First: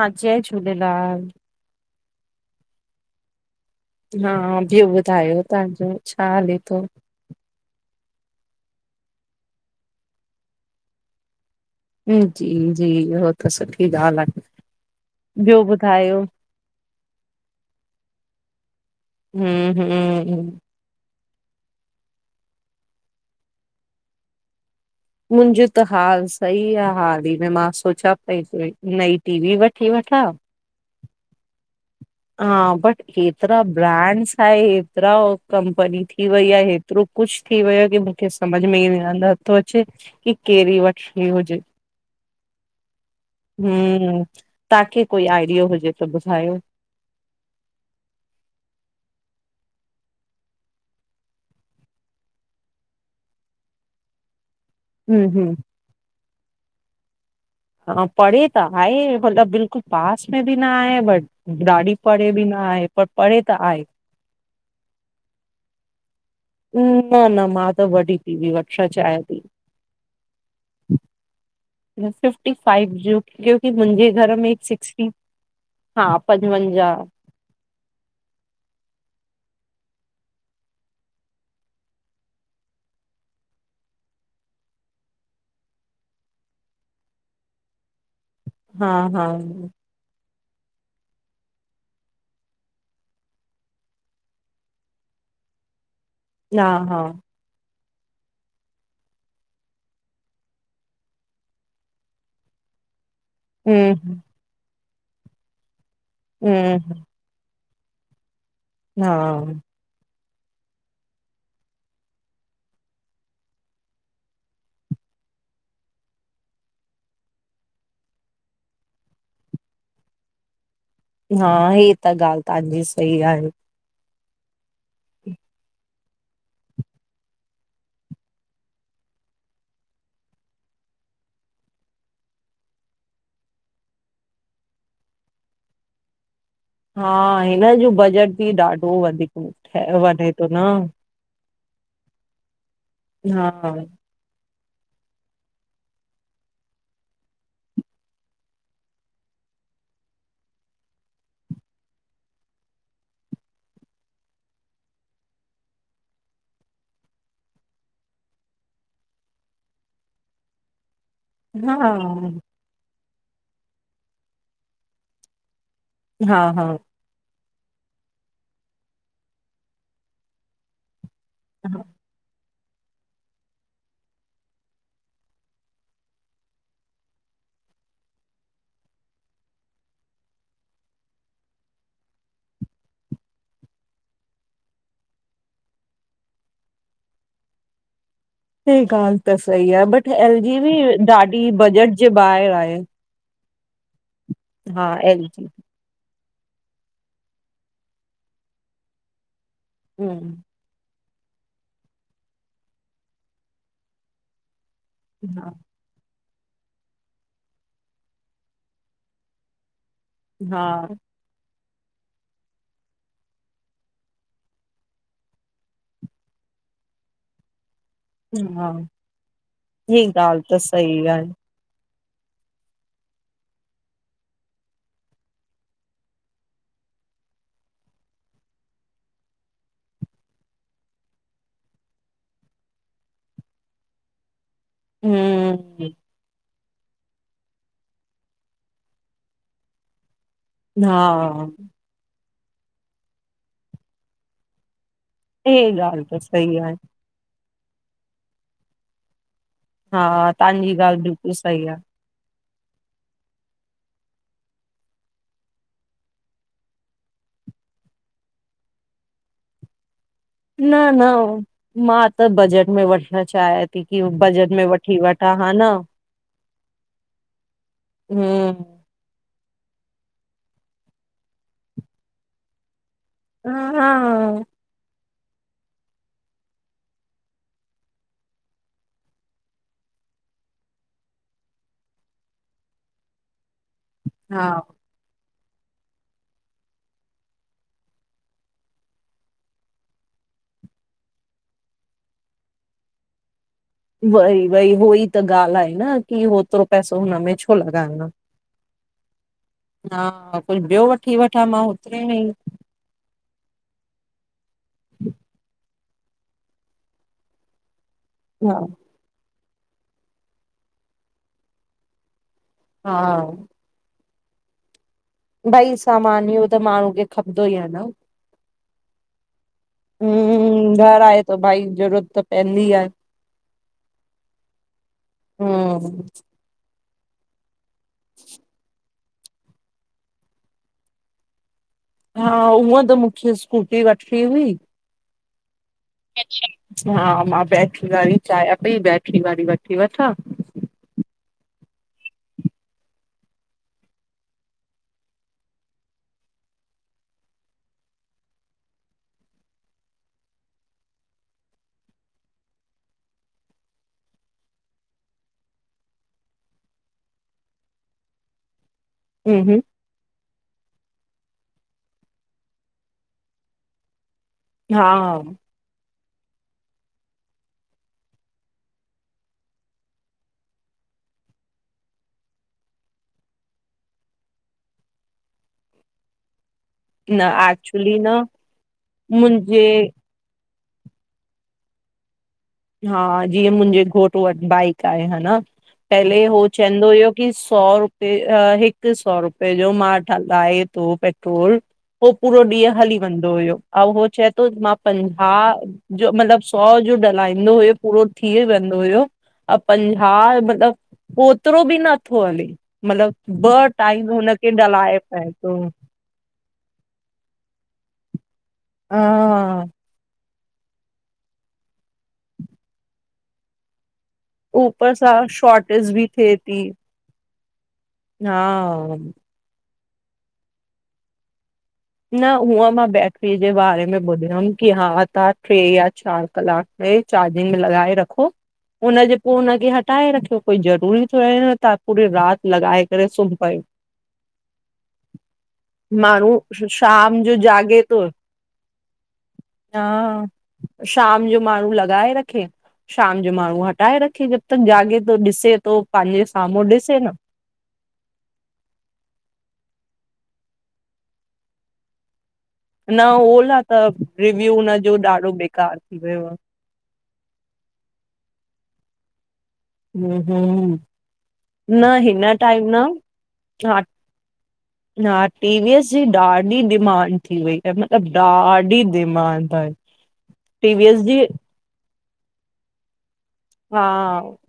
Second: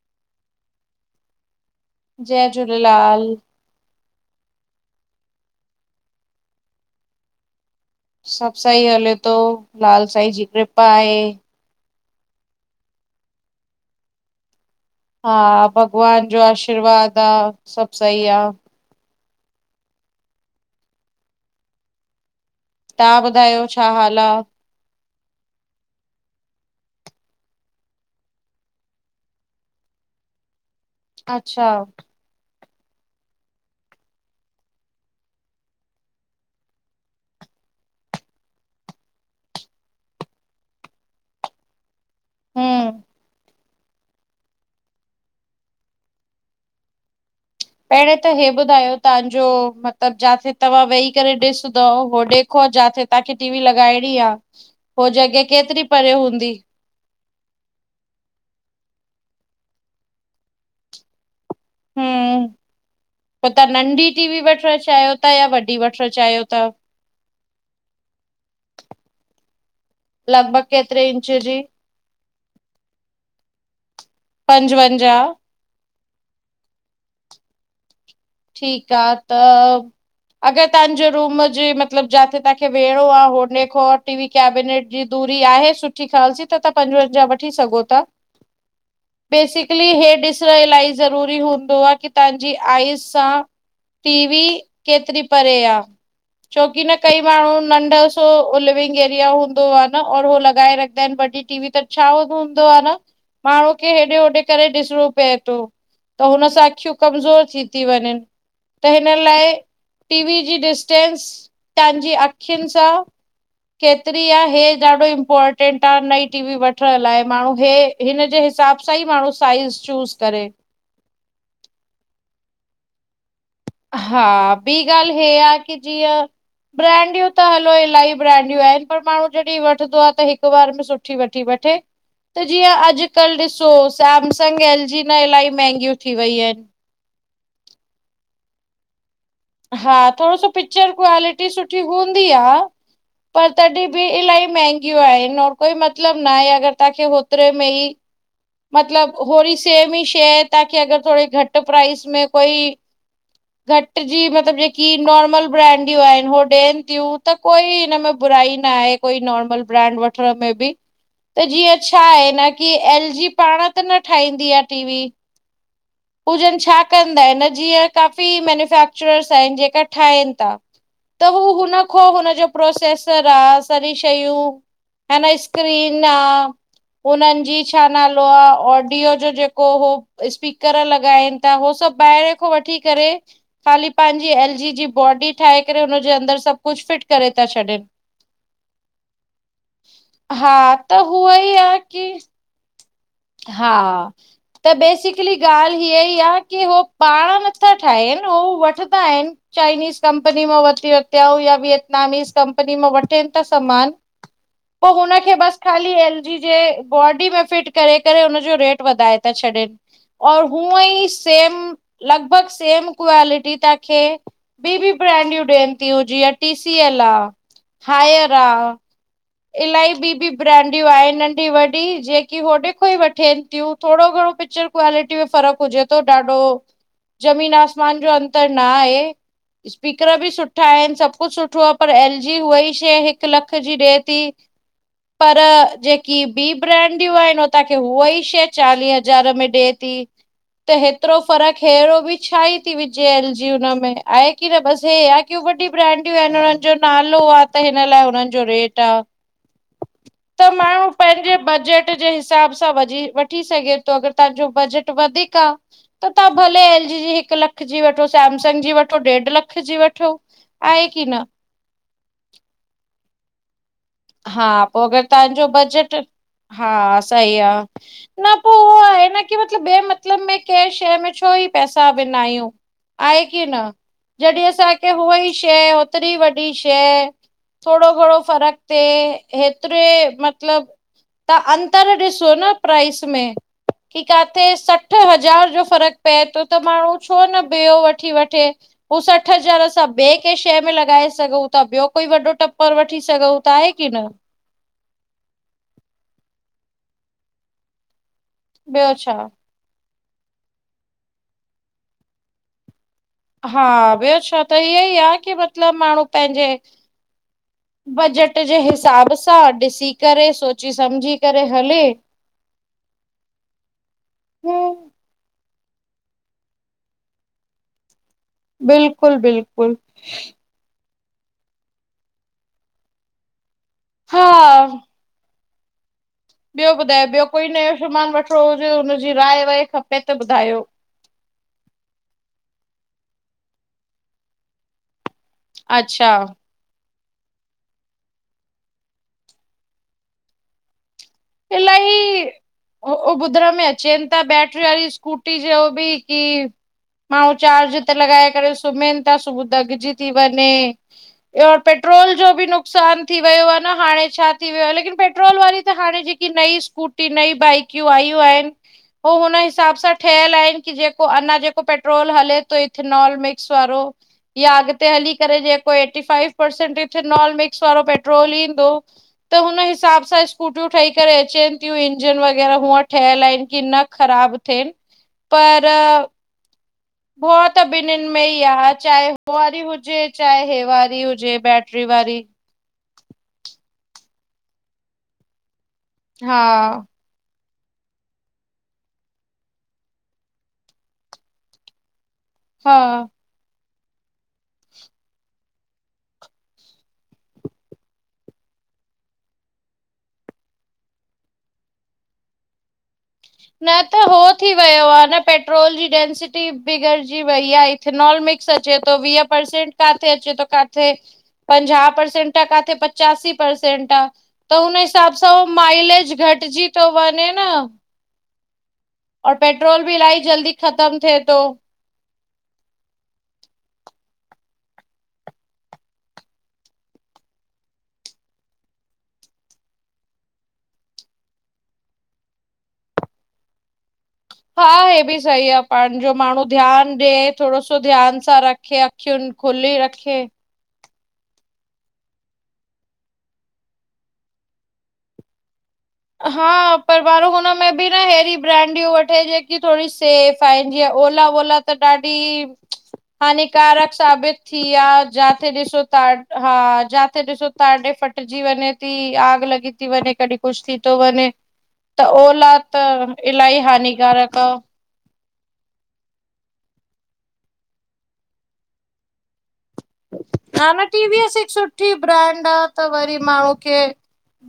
हां जय झूलेलाल जय झूलेलाल हा ॿियो ॿुधायो तहांजो छा हले थो? सब सही हले थो, लाल साईं जी कृपा आहे। जी जी, उह त सुठी ॻाल आहे। ॿियो हा ॿुधायो भगवान जो आशीर्वाद आ, सब सही आ। हूं हूं तव्हां ॿुधायो छा हाल आ? मुंजो त हाल सही आ, हाल ई में मां सोचां पई नई टी वी वठी वठां। अच्छा हा बट हेतिरा ब्रांड्स आहे, हेतिरा कंपनी थी वई आहे एतरो कुझ थी वियो कि मूंखे कुछ सम्झ में ई नथो अचे की केड़े वठी हुजे! हम हम तव्हांखे कोई आइडियो हुजे त ॿुधायो! पहिरं त हे ॿुधायो तहांजो मतलबु जाते तव्हां वेही करे ॾिसंदव उह ॾेखो जाते तहांखे टी वी लॻाइणी आ, उआ हम्म हम्म जॻहि केतिरी परे हूंदी? हा परे त आए मतलब बिल्कुलु पास में बि न आए बट ॾाढी परे बि न आहे पर परे त आहे। नंन्ढी वठणु चाहियो था या वॾी वठणु चाहियो था? न न मां त वॾी टी वी वठणु चायां थी। लॻभॻि केतरी इंच जी। फिफ्टी फाइव जो, क्योकी मुंजे घर में हिक सिक्सटी पंजवंजाह हा पंजवंजाहु। ठीकु आ, त अगर तव्हांजो रूम जे मतिलब जाथे तव्हांखे वेहणो आ, हो खां टीवी कैबिनेट जी दूरी आहे सुठी ख़ालसी त तां पंजवंजाहु वठी सघो था। हा हा बेसिकली हे ॾिसण इलही ज़रूरी हूंदो आहे की तव्हांजी आइज़ सां टी वी केतिरी परे आ। हा छोकी न हा कई बार माण्हू नंढ लिविंग एरिया हूंदो आहे, हो लॻाए रखंदा आहिनि वॾी टी वी, त छा हूंदो आ न माण्हू खे हेॾे हम्म होॾे करे ॾिसणो पए थो त हुन सां हम्म अखियूं कमज़ोर थींदियूं थी वंञनि त हिन हा लाइ टीवी जी डिस्टेंस तव्हांजी अखियुनि सां केतिरी आ, हे ॾाढो इम्पोर्टेंट आ नई टीवी वठण लाइ, माण्हू हे हिन जे हिसाब सां ई माण्हू साइज़ चूस करे। हा हीअ त ॻाल ताहांजी सही आहे। हा बि गाल हे आ की जीअं ब्रैंडियूं त हलो इलाही ब्रैंडियूं आहिन पर माण्हू जॾहिं वठदो आ त हिक बार में सु ठी वठी वठे। त जीअं अॼुकल ॾिसो सैमसंग, एल जी न इलाही महांगियूं थी वयईूं आहिन। हा हिन जो बजट बि ॾाढो वधीक हा ठहे वञे थोड़ो थो सो न पिच्चर क्वालिटी सुठी हूंदी आ हा पर तॾहिं बि इलाही मेंहगियूं आहिन और कोई मतलब ना आहे अगर ताहांखे होतरे में ई मतलब होड़ी सेम ई शइ तांखे अगर थोड़े घट प्राइज़ में कोई घट जी मतलब जेकी नॉर्मल ब्रैनडियूं आहिन उ ॾियन तीयूं। त कोई हिनमें बुराई न आहे कोई नॉर्मल ब्रैंड वठण में बि। त हा जीअं छा आहे न की एल जी पाण त न ठाहींदी आ टीवी हा हुजन हा छा कंदा आहिन जीअं काफ़ी मैन्युफैक्चरर्स आहिन जेका ठाहिन ता। त हू हा हुनखो हुनजो प्रोसेसर आ, सॼी शयूं ह न स्क्रीन आ हुनन जी छा नाल आ ऑडियो जो जेको हो स्पीकर लॻाइन ता हो सभ ॿाहिर खो वठी करे ख़ाली पांजी एल जी जी बॉडी ठाहे करे हुनजे अंदर सभ कुझ फिट करे ता छॾन। [inaudible] हे ॻाल त सही आ, बट एल हा जी बि त हूअ ॾाढी ई आ बजट की जे ॿाहिर आहे। हा, त हा एल बेसिकली जी ॻाल हीअ ई आ की हो पाण नथा ठाहिन हो वठदा आहिन चाइनीज़ हम्म कंपनी मां वती त हू या वियतनमीस कंपनी मां वठीन ता समान। पो हुनखे हा बस खाली एल जी जे बॉडी में फिट करे करे हुनज जो रेट वधाए ता छॾन और हुअं हा ई सेम लॻभॻ सेम क्वालिटी ताहांखे बी बी ब्रैंडयूं ॾियंन तियु जिंए टी सी एल आ। हायर हा आ, इलाहि हे बि बि ॻाल्हि त ब्रैंडयूं सही आहे नंढी वॾी जेक की होॾे खो ई वठेन तीयूं, थोड़ो घणो पिचर क्वालिटी में फ़र्क हुजे तो, ॾाढो जमीन आसमान जो अंतर ना आहे। स्पीकर बि सुठा आहिन, सभ कुझ सुठो आ, पर एल जी उहा ई शइ हिक लख जी ॾे ती। पर हम्म जेकी बी ब्रैंड यूं आहीन हो ताहांखे उहा ई शै चालीह हज़ार में ॾे ती। त हेतरो हा फ़र्क हेड़ो बि छा ई थी विझे एल जी हुनमें आहे की न बस हे आ की हो हे वॾी ॻाल्हि ब्रैंडयूं त आहिन सही हुनन आहे जो नालो आ त हिन लाए हुनन जो रेट आ। हा त तव्हांजी माण्हू ॻाल्हि बिल्कुलु पैंजे सही आहे बजट जे हिसाब सां वझी वठी सघे तो अगर ताहांजो बजट वधीक आ त ताहां भले एल जी जी, हिक लख जी वठो, सैमसंग जी वठो, ॾेढ लख जी वठो। न आहे की न, मां त बजट मे वठण चायां थी कि बजट हा मे पो वठी अगर वठा तव्हांजो हा न। बजट हा सही आ, न पो हम्म उहो आहे न की मतलब ॿे मतलब में के शै में छो ई पैसा विनायू। आहे की न? हा जॾहि असां की हुअ ई शै, होतरी वॾी शै, थोड़ो घणो फरक हिते हेतरे मतलब, ताहां अंतर ॾिसो न प्राइस मे। कि हा कारें सठ सठ हज़ार जो फर्क पए थो त माण्हू छो न ॿियौ वठी वठे। हूं सठ हज़ार असा ॿिए कैऐ शइ मे लॻाए सघू था ॿियो कोई वॾो टपर वठी सघूं। [unintelligible] वई वई उहो ई त ॻाल्ही आहे न की होतरो पैसो हुनमे छो लॻाणो। ॿियो छा। हा, कोई ॿियो वठी वठंदो होतरे मे ही। हा ॿयो छा त इअं ई आ की मतलब माण्हूं पहिजे बजट हा जे हिसाब सा ॾिसी करे सोची समझी करे हले हा। हम्म भिई सामान त माण्हूं खे खपंदो ही आ न। बिल्कुल -बिल्कुल। हम्म घर आहे त भाई ज़रूरत त पईंदी आहे। हा हम्म ॿियो ॿुधायो ॿियो कोई नयो समान वठणो हुजे, हुनजी राय वाय खपे त ॿुधायो। हा उअ त मूखे स्कूटी वठणी हुई। अच्छा। हा, मा बैटरी वारी चाहियां पई बैटरी वारी वठी वठा। इलाही ओ ॿुधण में अचेनता बैटरी वारी स्कूटी जो बि की माण्हू चार्ज ते लॻाए करे सुम्हन था सुबुह दगजी थी वञे। पेट्रोल जो भी नुक़सान थी वयो आ न हाणे छा थी वयो आहे लेकिन पेट्रोल वारी त हाणे जे नई सकूटी नई बाइकियूं आयूं आहिन हो हुन हम्म हम्म हिसाब सा ठहियल आहिन कि जेको अञा जेको पेट्रोल हले थो इथनाल मिक्स वारो। या अॻते हा हली करे जको एटीफाइव परसेंट एथनाल मिक्स वारो पेट्रोल ईंदो त हुन हिसाब सा स्कूटीयु ठही करे अचेन थियूं इजन वग़ैरह हूअ ठहयल आहिन की न ख़राब थियन पर न भौ त ॿिन्नि एक्चुली न मे ही आ चाहे हो वारी मुंहिंजे हुजे चाहे हे वारी हुजे बैटरी वारी। हा हिअं मुहिजे घोट वट बाइक आहे हान, पहले हा हो चईंदो हुयो सौ रुपए हिक सौ रुपए जो मा हलाए थो पेट्रोल हो पूरो हा ॾींह हली वेंदो हुयो ऐं हो चए थो मा पंजाह मतलब सौ जो ढह हलाईंदो हुयो पूरो थी वेदो हुयो अ पंजाह जो मतलब ओतरो बि नथो हले मतलब न त हो थी वयो आ न थो पेट्रोल जी डेंसिटी कि बिगडजी वई आ ईथनाल मीकस अचे थो वीह हा परसेंट काथे अचे थो काथे पंजाह परसेंट आ काथे पचयांसी परसेंट आ। त हुन ऊपर सां हिसाब सा उह शॉर्टेज बि माइलेज थिए थी घटजी थो वञे न। हा और पेट्रोल बि इलाही जल्दी ख़तम थिए थो। न हूअ मां बैट्री जे बारे में ॿुधयमि कि हा त ट्रे या चार कलाक में चार्जिंग में लॻाए रखो हुनजे पो हुनखे हटाए रखियो, कोई ज़रूरी थोड़े न तहां पूरी राति लॻाए करे सुम पयो। हा हे बि सही आ पांजो माण्हू ध्यानु ॾे, शाम जो थोड़ो सो जाॻे थो ध्यानु सां रखे, अखियुनि खुली रखे हा शाम जो माण्हूं लॻाए रखे शाम जो माण्हूं हटाए रखे जब तक जाॻे तो ॾिसे थो पंहिंजे साम्हूं हा ॾिसे पर न वरू हुन में बि न हेड़ी ब्रांडियूं वठे, जेकी थोड़ी सेफ आहिनि, जीअं ओला -वोला त ॾाढी न ओला त हानिकारक साबित रिव्यू थी या, हुनजो ॾाढो जाते बेकार ॾिसो त थी वियो आहे हा जाते ॾिसो ताॾे फटजी वञें ती, आग लॻी ती वंञें हम्म कॾी कुछु थी हम्म वने न त हिन ओला टाइम त न इल्हाई हा हानिकारक आ। हा टीवीअस जी ॾाढी डिमांड थी वई आहे, मतलबु ॾाढी डिमांड आहे। हांणें टीवीएस टी जी वी एस हिक सुठी ब्रांड आ त वरी माण्हू खे हा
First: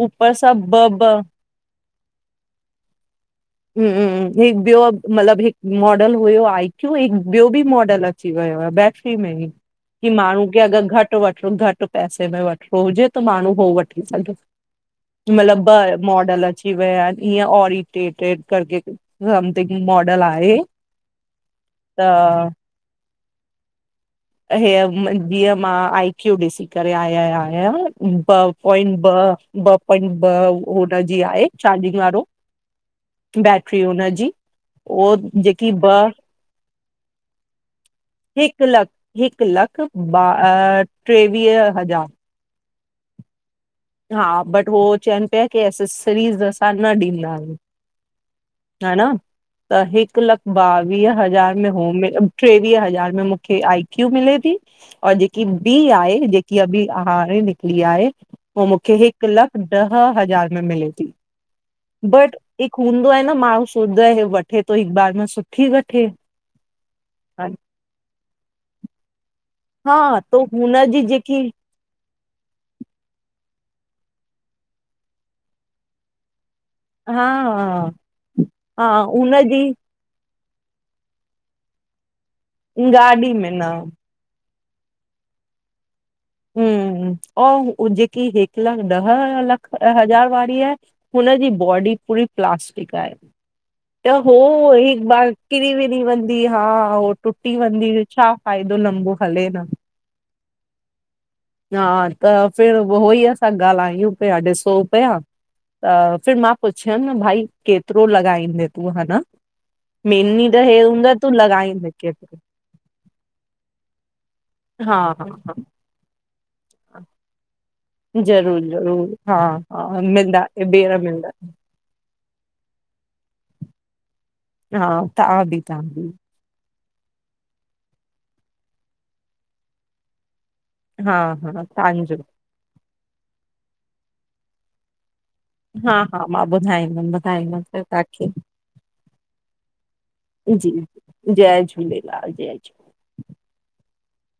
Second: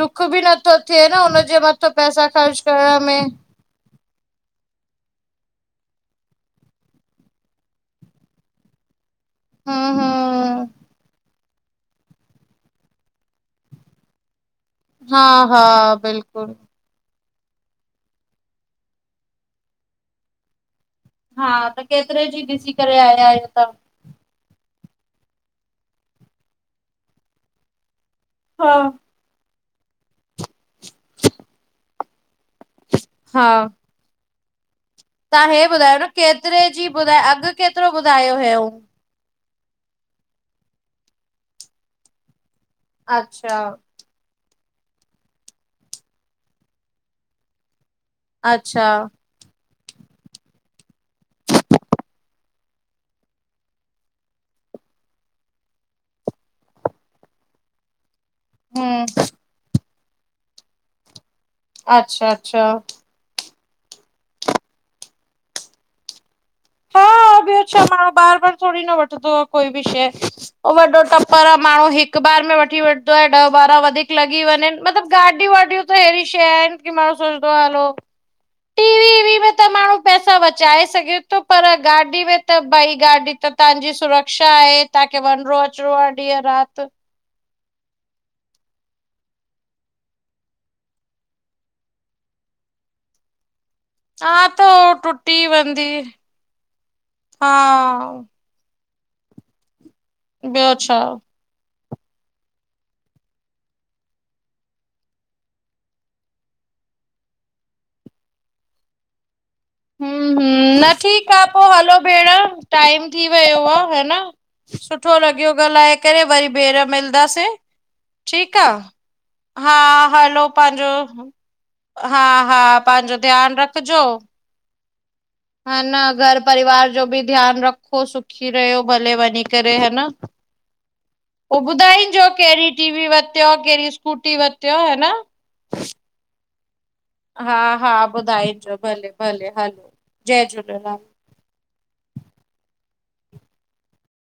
दुख ऊपर बि सां नथो ॿ थिए न ॿ हुनजे मथां पैसा ख़र्च करण में हम्म, हिकु ॿियो मतलबु हिकु मॉडल हुयो आई क्यू हिकु ॿियो बि मॉडल अची वयो आहे बै में ही हम्म की माण्हूं खे हम्म अगरि घटि वठ छो घटि पैसे में वठिणो हुजे त माण्हूं हो वठी सघे हा हा मतिलब ब् मॉडल बिल्कुल अची वया इनि, ईंयं ओरिटेटेड करके संथिंग मॉडल आहे! हा त केतिरे जी ॾिसी करे आया आहियो तहां? हे जीअं मां आई क्यू ॾिसी करे आया या या आहियूं ॿ तव्हां? पॉइंट ब, ब पॉइंट ब हुनजी आहे चार्जिंग वारो। बैटरी हुनजी जी तहां हे ॿुधायो न केतिरे जी ॿुधायो, अघु केतिरो ॿुधायो हिकु हुयंऊं? लख हिकु लख ब ट्रे वीह हज़ार। अच्छा! हा बट हो चवनि पिया की एसेसरीज़ असां न ॾींदा आहियूं। अच्छा ह न त हिकु लख ॿावीह हज़ार में हो टेवीह हज़ार में मुखे आई क्यू मिले ती और जेकी बि आहे, जेकी अभी हाणे निकली आहे हो मुखे हम्म हिकु लख डह हज़ार में मिले ती। अच्छा बट अच्छा हिकु हूंदो आहे न माण्हूं, सोचदो आहे हे वठे तो हिकु बार में सुठी वठे। हा ॿियो छा माण्हूं बार- बार थोरी न वठंदो कोई बि शंए, हा त वॾो हुनजी जेकी टप्पर आ माण्हूं हिकु हिकॿार में वठी वठिदो आहे ॾह ॿारहां वधीक लॻी वंञंनि, मतिलबु गाॾियूं वाॾियूं त अहिड़ी शंइं आहिनि कि माण्हूं हा सोचदो हलो, हा टीवी वीवी हुनजी त माण्हू पैसा बचाए सघे तो, पर गाॾी में त भई गाॾी त में न तव्हांजी सुरक्षा आहे। तहांखे वंञिंणो अचिणो आ ॾींहं राति अंऊं जेकी हिकु लख ॾह लख हज़ार वारी आहे हुन जी बॉडी पूरी प्लास्टिक आहे! त हो हा त हो हिकु बार टुटी किरी- वेंदी विरी वंदी हा, हो हा टुटी वंदी छा फ़ायदो लंबो हले न ॿियो छा। हा त फिर उहो ई असां ॻाल्हायूं पिया ॾिसो पिया त फिर मां पुछियमि न भाई केतिरो लॻाईंदे तूं हा न ह हूं, मेनली त हे न हूंदो तूं ठीकु आ पो लॻाईंदे हलो भेण केतिरो टाइम थी वियो आ, ह न हा सुठो हा लॻियो हा ॻाल्हाए करे, वरी ॿीए हरि मिलंदासीं। ठीकु ज़रूर आ, ज़रूर हा मिलंदा हलो पांजो ॿेर मिलंदा हा-हा, पांजो ध्यानु रखजो। हा। तां बि। हा, तव्हां न बि घर परिवार जो बि ध्यानु रखो, सुखी रहियो, भले वंञी करे, ह न। हा उ हा तव्हांजो ॿुधाइंजो केड़ी टी वी वरतो, केड़ी स्कूटी वरतो ह न! हा- हा, मां ॿुधाईंदमि। ॿुधाईंदमि हा-हा, तव्हांखे ॿुधाइजो भले- भले, हलो जय जी झूलेलाल। जय झूलेलाल, जय झूलेलाल।